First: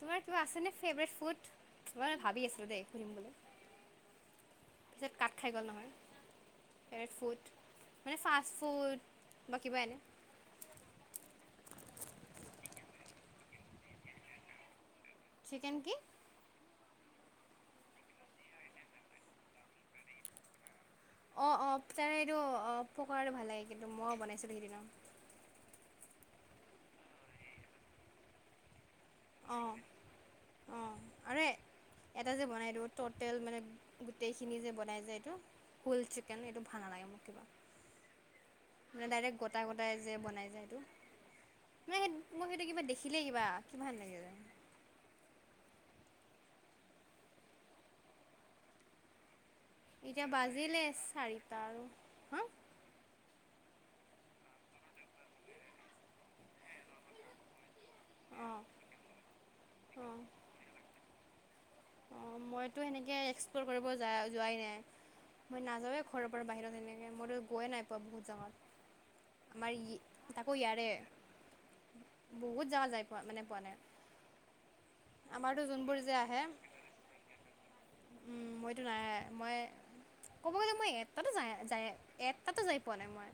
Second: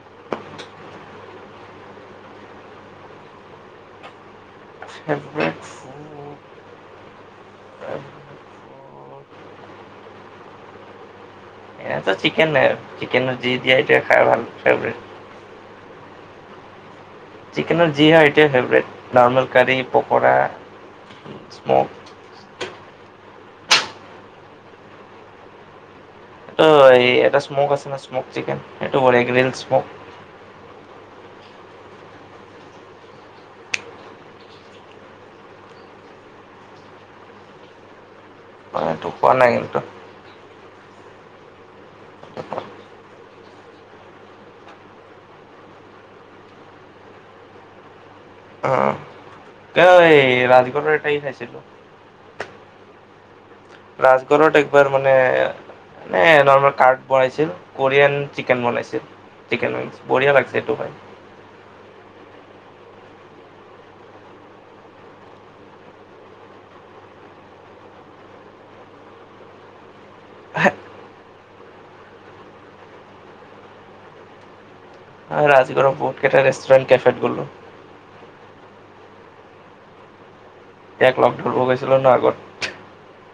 তোমাৰ কিবা আছে নে ফেভৰেট ফুড? মই মানে ভাবি আছোঁ দেই [inaudible] [unintelligible] কাঠে খাই ফেভৰেট গ'ল নহয়, ফুড কে ফুড ফেভৰেট মানে ফাষ্ট ফুড বাকী বাই এ চিকেন নাই চিকেন যি দিয়া এতিয়া খাই ভাল ফেভৰেট। চিকেন কি? চিকেনৰ যি [unintelligible] ফেভৰেট নৰ্মেল কাৰি, পকৰা। অ', অ', স্মক তাৰে এইটো অ' পকৰাটো ভাল লাগে কিন্তু মই বনাইছিলোঁ সেইদিনা। এইটো এ এটা স্মক আছে ন' স্মক চিকেন এইটোগ অঁ স্মক অঁ আৰু এটা যে বনাই দি টোটেল মানে গোটেইখিনি যে বনাই যে এইটো। হোল চিকেন সেইটো ভাল লাগে মোৰ কিবা। মানে এইটো খোৱা ডাইৰেক্ট নাই গোটা কিন্তু গোটাই যে বনাই যায় এইটো। মানে মই সেইটো কিবা দেখিলে কিবা লাগে যায় অ'। কিয় এই এতিয়া বাজিলে ৰাজগড়ৰ এটাই খাইছিলো চাৰিটা আৰু। ৰাজগড়ত একবাৰ মানে এ নৰ্মেল কাৰ্ড বনাইছিল। কোৰিয়ান অঁ চিকেন বনাইছিল চিকেন অঁ বঢ়িয়া লাগছে সেইটো খায়। অ' মইতো সেনেকে এক্সপ্লৰ কৰিব যা যোৱাই নাই। মই নাযাৱে ঘৰৰ পৰা বাহিৰত তেনেকে মইতো গৈয়ে নাই পোৱা বহুত জাগাত। আমাৰ ই তাকো ইয়াৰে। বহুত জাগা যায় পোৱা মানে পোৱা নাই। আমাৰতো ৰাজগড়ৰ যোনবোৰ যে বহুত কেইটা ৰেষ্টুৰেণ্ট কেফেট গ'লো। উম, মইতো নাই মই ক'ব গ'লে মই ইয়াক এটাতো লগ যায় ধৰিব যায় গৈছিলোঁ ন আগত এটাতো যায় পোৱা নাই মই।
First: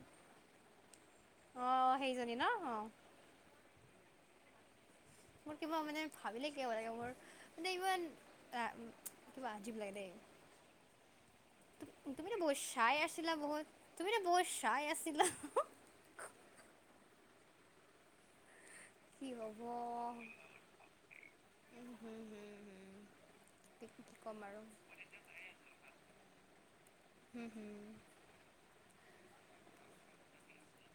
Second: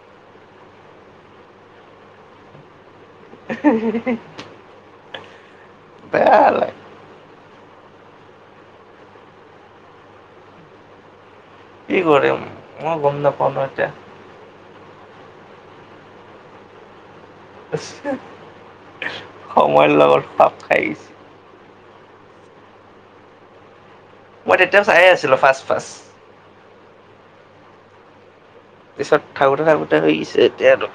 অ' সেইজন ন' অ'। [unintelligible] মোৰ কিবা মানে বেয়া ভাবিলে কিবা লাগ লাগে মোৰ মানে ইমান অ' কিবা আজীৱ লাগে দেই। কি তু তুমি কৰিম ন' বহুত মই চাই গম আছিলা নাপাওঁ ন বহুত এতিয়া তুমি ন' বুস চাই আছিলা। কি হ'ব সময়ৰ লগত খাপ খাইছে। উম হুম হুম হুম কি কি ক'ম মই আৰু তেতিয়া চায়েই আছিলোঁ ফাৰ্ষ্ট ফাৰ্ষ্ট। উম, উম। পিছত থাকোতে থাকোতে হৈ গৈছে এতিয়া আৰু।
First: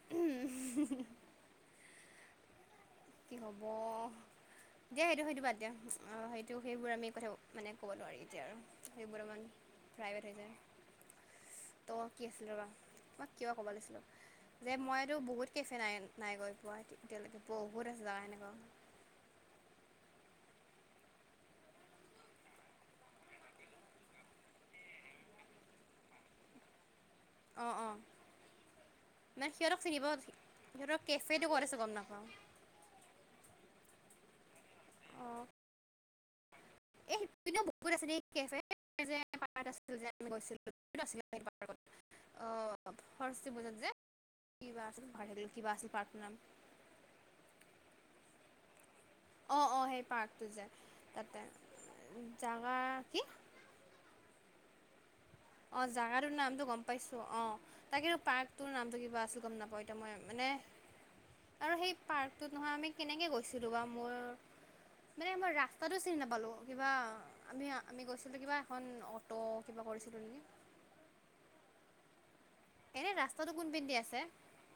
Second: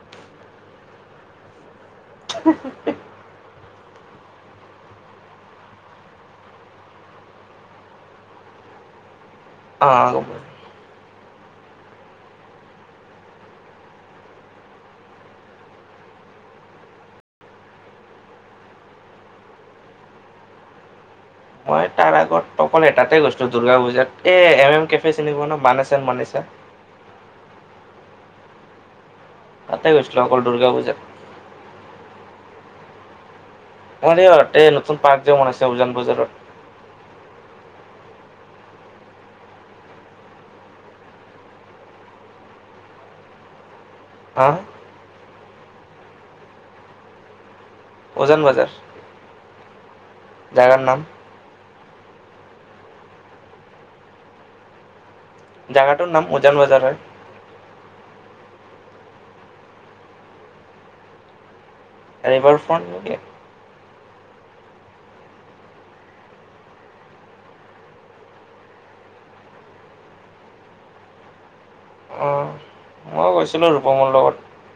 উম। [unintelligible] কি হ'ব। দিয়া সেইটো সেইটো বাদ দিয়া। অ সেইটো সেইবোৰ আমি কথা মানে কব নোৱাৰি এতিয়া আৰু সেইবোৰ আমাৰ অ। ত কি আছিল ৰবা, তোমাক কিবা কোবো ওলাইছিলোঁ। যে মইতো বহুত কেফে নাই-নাই গৈ পোৱা এতিয়ালৈকে। ব [unintelligible] ত অকল এটাতে গৈছো দুৰ্গা পূজাত। এ এম এম কেফে চিনি পোৱা ন মানিছা মানিছা? অ অ মানে সিহঁতক তাতে চিনি পাওঁ। গৈছিলোঁ অকল দুৰ্গা পূজাত সিহঁতৰ কেফেটো ক'ত আছে গম নাপাও। [inaudible] অৰিয় এই নতুন পাৰ্ক যেন বনাইছে উজান বজাৰত। এই বহুত আছে [unintelligible] [unintelligible] অ সৰস্বতী পূজাত যে। হা কিবা আছিল পাহৰি থাকিলোঁ। কি বা আছিল পাৰ্কটোৰ নাম? ওজান বজাৰ। অ', অ', সেই পাৰ্কটো যে জাগাৰ নাম তাতে। জাগা কি? অ নাম জাগাটোৰ উজান নামটো বজাৰ গম হয় পাইছো, অ তাকেটো পাৰ্ক তোৰ নামটো কিবা আছিল গম নাপাও এতিয়া মই। মানে আৰু সেই পাৰ্কটোত ৰিভাৰ নহয় ফ্ৰণ্ট আমি নেকি কেনেকে গৈছিলো বা মোৰ মানে মই ৰাস্তাতটো চিনি নাপালো। কিবা আমি-আমি গৈছিলো কিবা এখন অটো কিবা কৰিছিলো নেকি অ এনেই মই ৰাস্তাটো গৈছিলোঁ কোনপিনদি ৰূপমৰ আছে লগত।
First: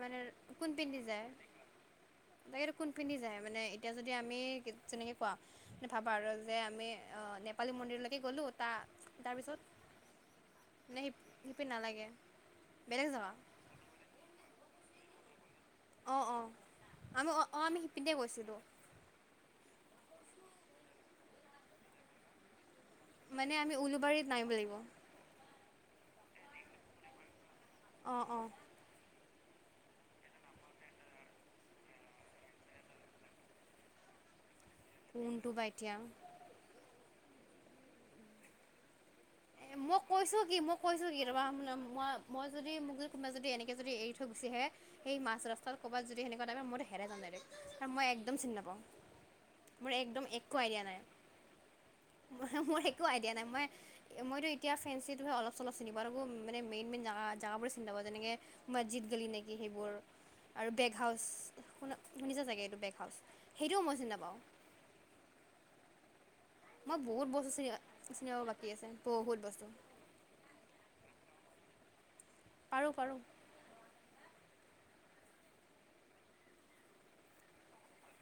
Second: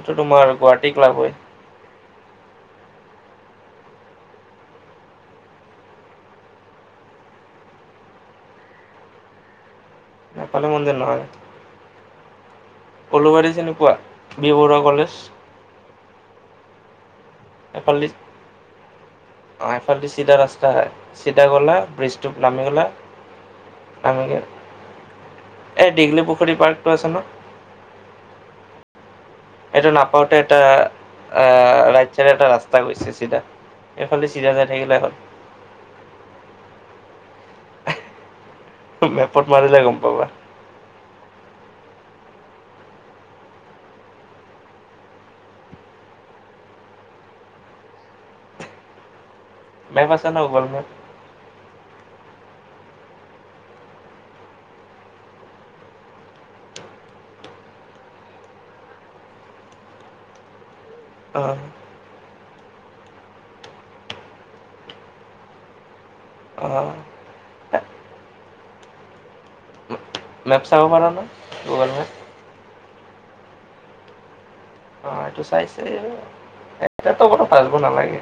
এইটো মানে তোমাৰ গুৱাহাটী ক্লাব হয়। তাকেইটো কোনপিনে যায়? মানে এতিয়া যদি আমি তেনেকে কোৱা ভাবা আৰু যে আমি অ নেপালী মন্দিৰলৈকে গ'লো, তা-তাৰপিছত নেপালী মন্দিৰ নে নহয় শিপি নালাগে বেলেগ জেগা উলুবাৰী চিনিপোৱা বি বৰুৱা কলেজ? অ অ আমি অ অ আমি এফালেদি সিপিনে গৈছিলো। অ সেফালেদি চিধা ৰাস্তা, চিধা গলা ব্ৰীজটোত নামি গলা। মানে আমি নামি উলুবাৰীত গৈ নামিব লাগিব। এই দীঘলী পুখুৰী পাৰ্কটো আছে ন। অ অ। সেইটো নাপাওঁতে এটা আহ ৰাইট চাইদে এটা ৰাস্তা গৈছে চিধা। এইফালে চিধা যাই থাকিলে হ'ল কোনটো বা এতিয়া। মেপত এ মাৰিলে গম মই পাবা কৈছো কি, মই কৈছো কি। মই-মই যদি মোক যদি কোনোবা যদি এনেকে যদি এৰি থৈ গুচি আহে, সেই মাজ ৰাস্তাত ক'ৰবাত যদি [unintelligible] মইতো হেৰাই যাম ডাইৰেক্ট। মই একদম চিনি নাপাওঁ। মোৰ মেপ একদম আছে ন একো গুগল আইডিয়া মেপ নাই, মোৰ একো আইডিয়া নাই। মই মইতো এতিয়া ফেঞ্চিটো অলপ-চলপ চিনি পাওঁ। তাকো মানে মেইন মেইন জেগা-জেগাবোৰে চিনি নাপাওঁ। যেনেকে গলি নেকি সেইবোৰ আৰু বেগ হাউচ অ শু-শুনিছা চাগে এইটো। বেগ হাউচ সেইটোও মই চিনি নেপাওঁ। অ মই বহুত বস্তু চিন-চিনি পাব বাকী আছে। বহুত বস্তু। মেপ চাব পাৰা নে গুগল মেপ? পাৰো পাৰোঁ। অ এইটো চাইছে এ [unintelligible] ভাবিব নালাগে।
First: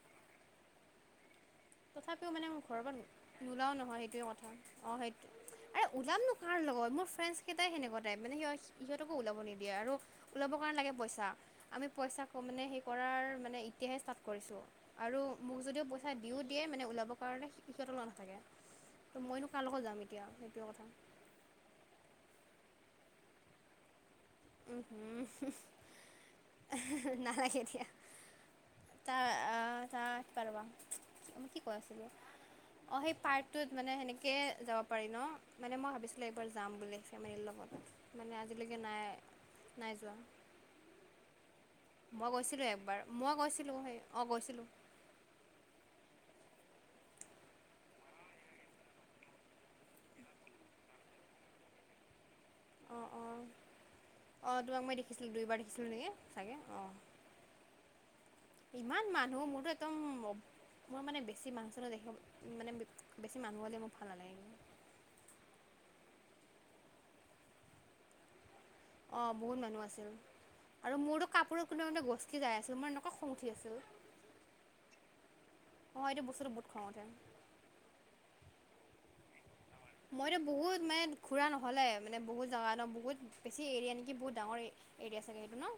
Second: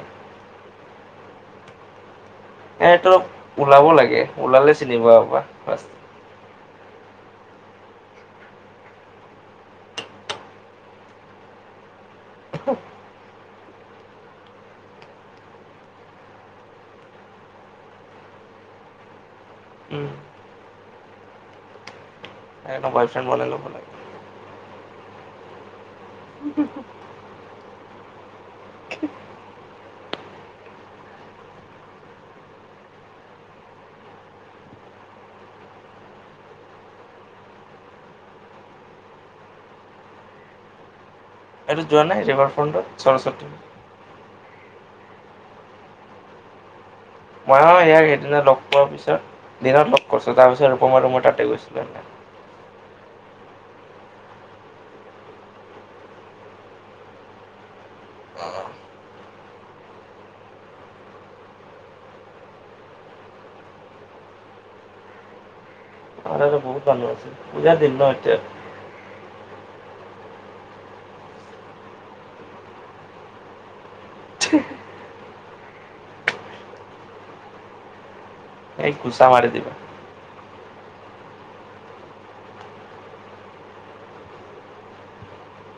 তথাপি মানে মোৰ ঘৰৰ পৰা এইটো অলপ নোলাও ওলাব নহয় লাগে সেইটোয়ে কথা। ওলালে অ চিনি সেইটো, পাবা আৰে ফাৰ্ষ্ট ওলাম নো কাৰ লগত। মোৰ ফ্ৰেণ্ডছ কেইটাই সেনেকুৱা টাইপ মানে, সিহঁতকো ওলাব নিদিয়ে আৰু ওলাব কাৰণে লাগে পইচা। আমি পইচা মানে সেই কৰাৰ মানে এতিয়াহে ষ্টাৰ্ট কৰিছো আৰু মোক যদিও পইচা দিও দিয়ে মানে ওলাব কাৰণে সিহঁতক লগে নাথাকে ত মইনো কাৰ লগত যাম এতিয়া। সেইটোৱে কথা সেইকাৰণে বয়ফ্ৰেণ্ড বনাই ল'ব লাগে। উম হম। [inaudible] নালাগে দিয়া। তাৰ আ, তাৰ ৰ'বা ৰ'বা, মই কি কৈ আছিলো? অ', সেই পাৰ্কটোত মানে সেনেকেই যাব পাৰি ন, মানে মই ভাবিছিলো একবাৰ যাম বুলি, ফেমিলীৰ লগত। মানে আজিলৈকে নাই, নাই যোৱা। এইটো যোৱা নাই মই ৰিভাৰ গৈছিলো ফ্ৰণ্টত একবাৰ, মই সৰস্বতী গৈছিলো সেই, অ', গৈছিলো। ময়ো ইয়াক সেইদিনা লগ পোৱাৰ পিছত দিনত লগ কৰিছো, তাৰপিছত ৰূপম আৰু মই তাতেই গৈছিলো। অ', অ। অ', তোমাক মই দেখিছিলো, দুইবাৰ দেখিছিলো নেকি চাগে, অ'। ইমান মানুহ, মোৰটো একদম মই মানে বেছি মানুহ চানুহ দেখিব, মানে বেছি মানুহ হ'লে মোৰ ভাল নালাগে। [inaudible] আমাৰ তাতে বহুত মানুহ আছে, পূজাৰ দিন ন' এতিয়া। অ', বহুত মানুহ আছিল, আৰু মোৰতো কাপোৰ কোনোবা কোনোবাই গছকি যাই আছিল, মোৰ এনেকুৱা খং উঠি আছিল। হেহ। অ', এইটো বস্তুটো বহুত খং উঠে। এই ঘোচা মাৰি দিবা। মইতো বহুত, মানে ঘুৰা নহলেই, মানে বহুত জাগা ন, বহুত বেছি এৰিয়া নেকি? বহুত ডাঙৰ এৰিয়া চাগে সেইটো ন?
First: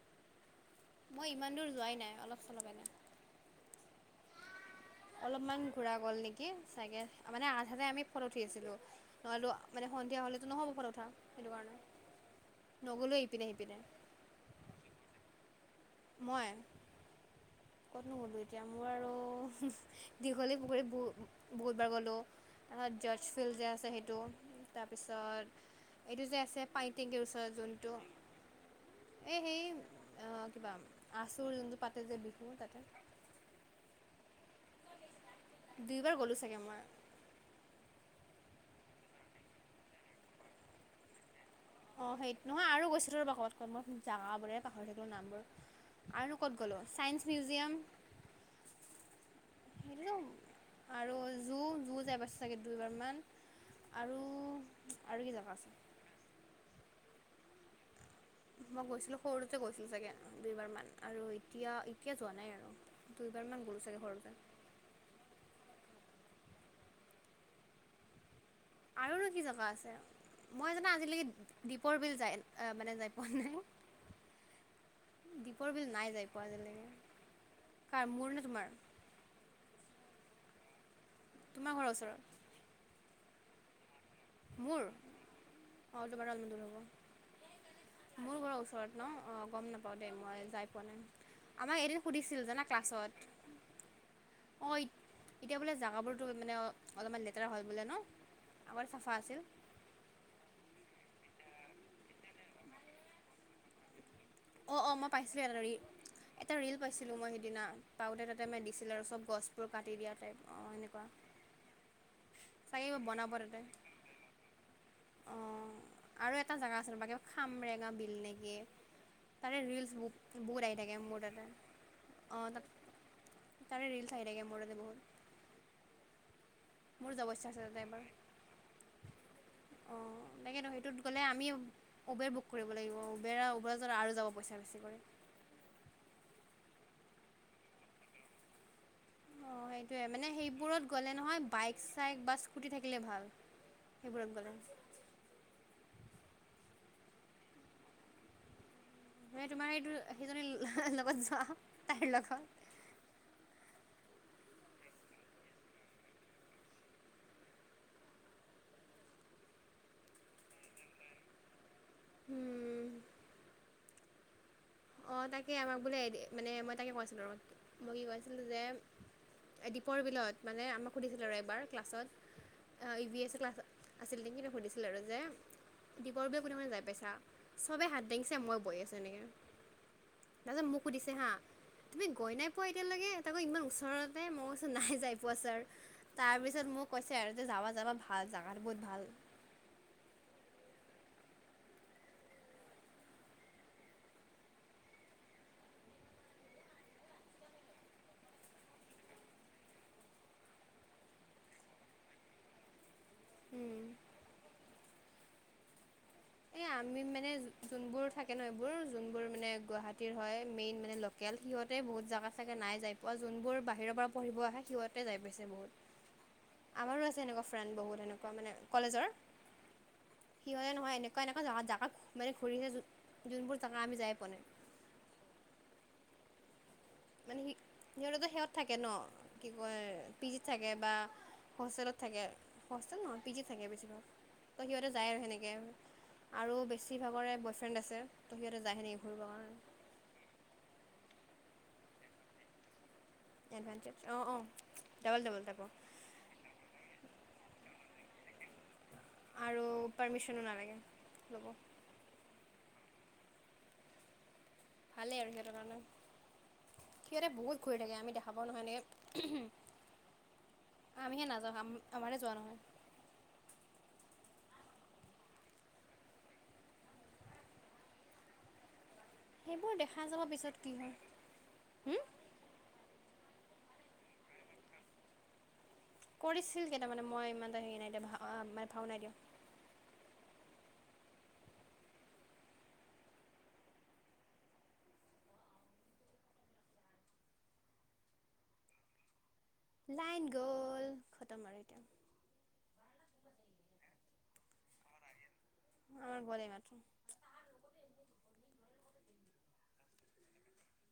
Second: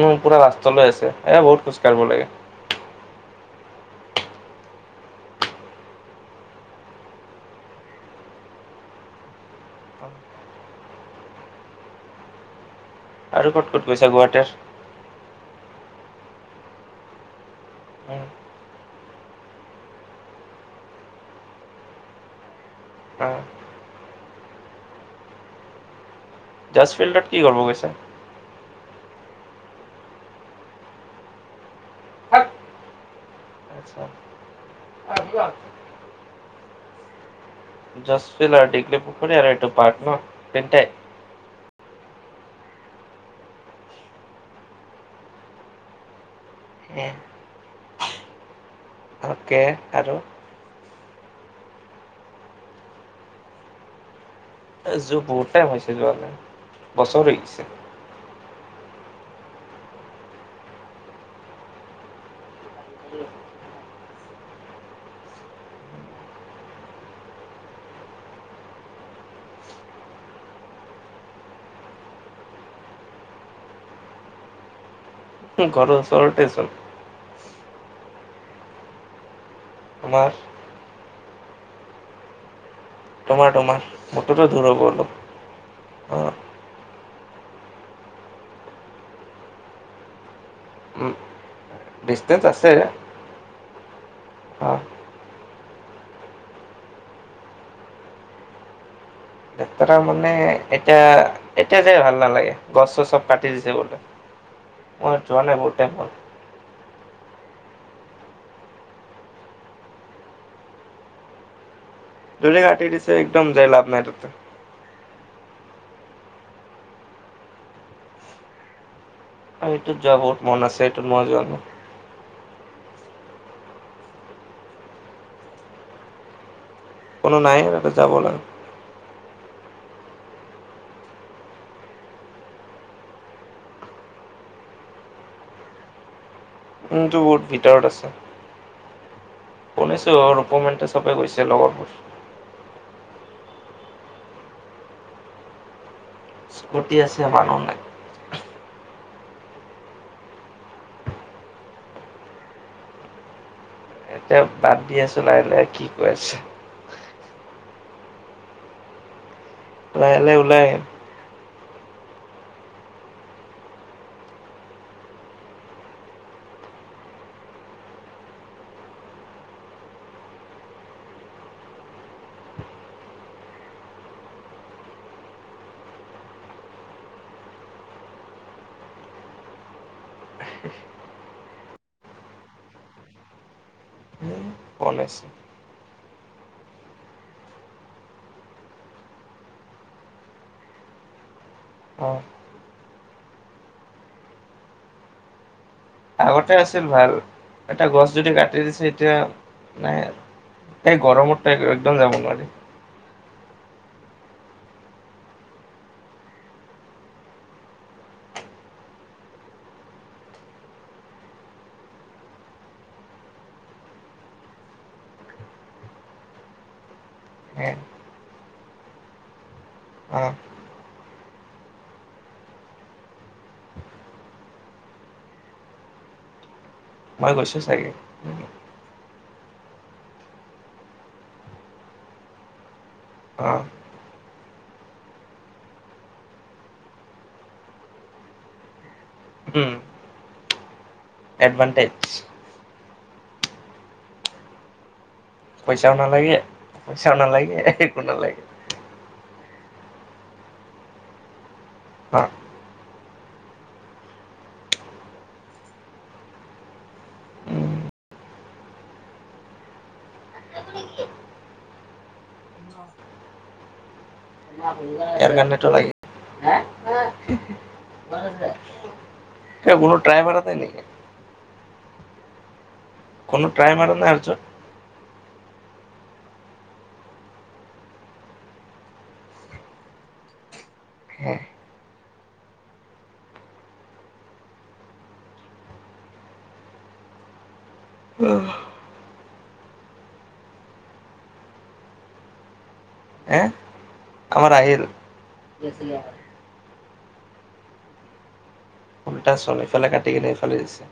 উম, পুৰা ৰাস্তালৈ আছে, মই এই ইমান বহুত দূৰ খোজ যোৱাই কাঢ়িব নাই লাগে। অলপ চলপ এনে অলপমান ঘুৰা গ'ল নেকি? চাগে, মানে আধাতে আমি ফটো উঠি আছিলো, নহলে মানে সন্ধিয়া হ'লেতো নহ'ব ফটো উঠা, সেইটো কাৰণে। নগ'লোঁ ইপিনে আৰু ক'ত সিপিনে ক'ত গৈছা গুৱাহাটীৰ? মই? কতনো গ'লো? এতিয়া মোৰ আৰু দীঘলী পুখুৰী বহু, বহুতবাৰ গ'লো। জৰ্জ ফিল্ড যে আছে সেইটো, তাৰপিছত এইটো যে আছে, জাজ পানীটেংকীৰ ফিল্ডত কি ওচৰত কৰিব গৈছা যোনটো এই সেই অ', কিবা আচুৰ যোনটো পাতে যে বি মোৰ তাতে আচ্ছা দুইবাৰ গ'লো চাগে মই। জৰ্জ ফিল্ড আৰু দীঘলীপুখুৰী আৰু এইটো পাৰ্ক ন, এই কেইটাই। অ', সেই, নহয় আৰু গৈছো ৰ'বা ক'বাত ক'বাত, মই জাগা বোৰে পাহৰি থাকিলো নাম বোৰ। আৰু ক'ত গ'লো? Science museum. কে সেইটোতো আৰু। আৰু জু, জু যাই পাইছোঁ চাগে দুইবাৰমান, আৰু এই জু আৰু কি বহুত জেগা টাইম আছে হৈছে যোৱা নাই, বছৰ হৈ গৈছে। মই গৈছিলো সৰুতে গৈছিলো চাগে, দুইবাৰ মান আৰু এতিয়া, এতিয়া যোৱা নাই আৰু। দুইবাৰ মান গ'লো চাগে সৰুতে। আৰুনো কি জেগা আছে? মই জানা আজিলৈকে দ্বীপৰ বিল যায়, আহ, মানে যায় পোৱা নাই। দ্বীপৰ বিল ঘৰৰ নাই যাই পোৱা ওচৰতেচোন আজিলৈকে, কাৰ মোৰ নে তোমাৰ? তোমাৰ? তোমাৰ ঘৰৰ ওচৰত। তোমাৰ তোমাৰ, মোৰতোটো দূৰ হ'ব মোৰ অলপ, অঁ তোমাৰ অহ। অলপমান দূৰ হ'ব মোৰ ঘৰৰ ওচৰত ন', অ', গম নাপাওঁ দেই, মই যাই পোৱা নাই, আমাক এদিন সুধিছিল জানা ক্লাছত। অঁ আহ। এতিয়া বোলে জাগাবোৰতো মানে অ অলপমান লেতেৰা হয় বোলে ন', আমাৰ চাফ লেতেৰা মানে, এতিয়া, এতিয়া যাই ভাল নালাগে, গছ চছ চব কাটি দিছে বোলে। অ', অ', মই যোৱা পাইছিলো নাই এটা বহুত ৰিল, টাইম হ'ল এটা ৰিল পাইছো। ছিলো মই সিদিনা পাওঁতে তাতে মে দিছিল আৰু চব গছবোৰ কাটি দিয়া টাইপ অ এনেকুৱা [inaudible] যোনে কাটি দিছে একদম যাই লাভ নাই তাতে অ আৰু এটা জোগা আছিল বা কি খামৰেঙা বিল নেকি তাতে আৰু ৰিলচ এইটোত ব যোৱা মন বহুত আহি আছে থাকে এইটোত মোৰ মই যোৱা তাতে নাই অ তাত তাৰে ৰিলচ আহি থাকে মোৰ ইয়াতে বহুত মোৰ যাব কোনো ইচ্ছা নাই তাতে যাব লৈ অ তকেটো সেইটোত গ'লে আমি উবেৰ বুক কৰিব লাগিব উবেৰা উবেৰ আৰু যাব পইচা বেছি কৰি [inaudible] কিন্তু বহুত ভিতৰত আছে। অ সেইটোৱে শুনিছো মানে সেইবোৰত ৰূপমেন্তে চবে গ'লে গৈছে নহয় বাইক লগৰবোৰ চাইক বা স্কুটি থাকিলে ভাল সেইবোৰত গলে স্কুটি আছে আমাৰ ঘৰতে মই তোমাৰ সেইটো সেইজনী লগত যোৱা তাইৰ লগত এতিয়া বাদ দি আছো নাই নে কি কৈ আছে। লাহে লাহে ওলাই উম অ তাকে আমাক বোলে এদি মানে মই তাকে কৈছিলো আৰু মই কি কৈছিলো যে দ্বীপৰ বিলত মানে আমাক সুধিছিল আৰু এবাৰ ক্লাছত আহ ই বি এছ ক্লাছ আছিল নেকি সুধিছিল আৰু যে দীপৰ বিল কোনে কোনে যাই পাইছা চবে হাত দাঙিছে মই বহি আছো এনেকে দাদছা মোক সুধিছে হা তুমি গৈ নাই পোৱা এতিয়ালৈকে তাককৌ ইমান ওচৰতে আহিল মই ফল নাই যাই আহিছে পোৱা ছাৰ তাৰ পিছত মোক কৈছে আৰু যে যাবা যাবা ভাল জাগা বহুত ভাল অ আগতে আছিল ভাল এটা গছ যদি কাটি দিছে এতিয়া নাই এই গৰমৰ ত একদম যাম নোৱাৰি উম এ আমি মানে যোনবোৰ থাকে ন এইবোৰ যোনবোৰ মানে গুৱাহাটীৰ হয় মেইন মানে ল সিহঁতে বহুত জাগা চাগে নাই যাই পোৱা যোনবোৰ বাহিৰৰ পৰা পঢ়িব আহে সিহঁতে যাই পাইছে বহুত আমাৰো আছে এনেকুৱা ফ্ৰেণ্ বহুত এনেকুৱা মানে কলেজৰ অ সিহঁতে নহয় এ [unintelligible] এনেকুৱা জা জো মানে ঘূৰিছে যোনবোৰ জাগা আমি যাই প নাই। মই মানে গৈছো চাগে সিহঁতো সিহঁত থাকে ন কি কয় পিজিত থাকে বা হোষ্টেলত থাকে হোল ন পিজিত অ থাকে বেছিভাগ ত সিহঁতে যায় আৰু সেনেকে আৰু বেছিভাগৰে বয় ফ্ৰেণ্ড আছে ত সিহঁতে যায়হে নেকি ঘুৰিব কাৰণে উম এডভানটেজ এডভেঞ্চাৰ অঁ অ পইচাও নালাগে পইচাও নালাগে একো নালাগে আৰু পাৰ্মিশনো নালাগে ল'ব অ ভাল এৰিজিৰ নান সিহঁতে বহুত ঘূৰি থাকে আমি দেখাব নহয় ন আমিহে নাযাওঁ আমাৰে যোৱা নহয় ইয়াৰ গানতটো লাগে সেইবোৰ কোনো দেখা ট্ৰাই যোৱা মাৰা নাই পিছত কি নেকি হয় হম কোনো ট্ৰাইম আৰু নাইছ কৰিছিল কিই তাৰ মানে মই ম হেৰি নাইা ভাও নাই দিয় লাইন গ'ল খতম আৰু এতিয়া হে আমাৰ আহিল আমাৰ ব মাত্ৰ ফলটা চল ইফালে কাটিিকনে এইফালে দিছে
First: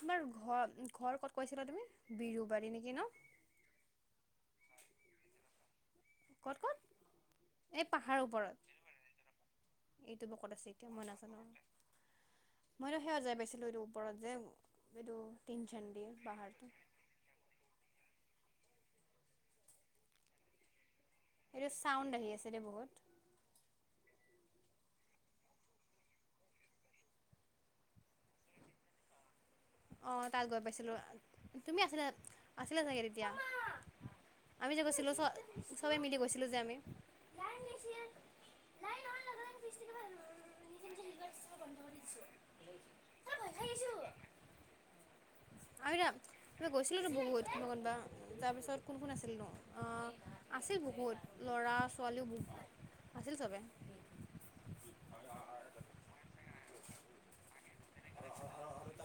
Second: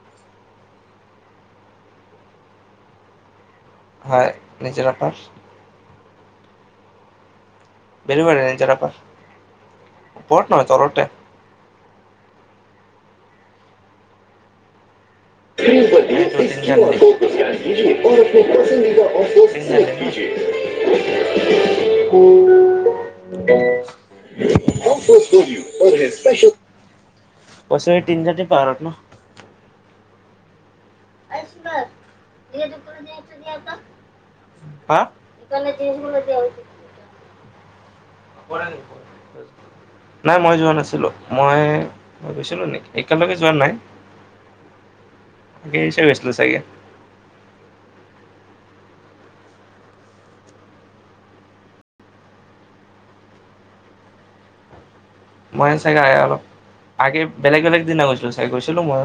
তোমাৰ ঘৰ ঘৰ ক'ত কৈছিলা তুমি বিৰুবাৰী নেকি ন হয় নিজে আপাৰ কত কত এই পাহাৰৰ বেলুবাৰী ওপৰত নিজৰা পাৰ এইটো ওপৰত বকত নহয় আছে এতিয়া তলতে মই নাজানো মইতো সেৱ যাই পাইছিলো এইটো ওপৰত যে এইটো তিন চন দি পাহাৰটো প অশ এইটো চাউণ্ড আহি আছে দে বহুত পচ এই তিনজাতি পাৰাত ন অ', তাত গৈ পাইছিলো তুমি আছিলা আছিলা চাগে তেতিয়া আমি যে হা কৈছিলো চ চবেই মিলি গৈছিলো যে আমি নাই মই যোৱা নাছিলো মই গৈছিলো নে একেলকে যোৱা নাই আগে আৰুা গৈছিলো চাগে তিবা গৈছিলো ৰ ব বহুত ক কোনোবা তাৰপিছত কোন কোন আছিল ন অ আছিল বহুত ল'ৰা ছোৱালীও বহু আছিল চবে মই চাগে অলপ আগে বেলেগ বেলেগ দিনা গৈছিলো চাগে গৈছিলো মই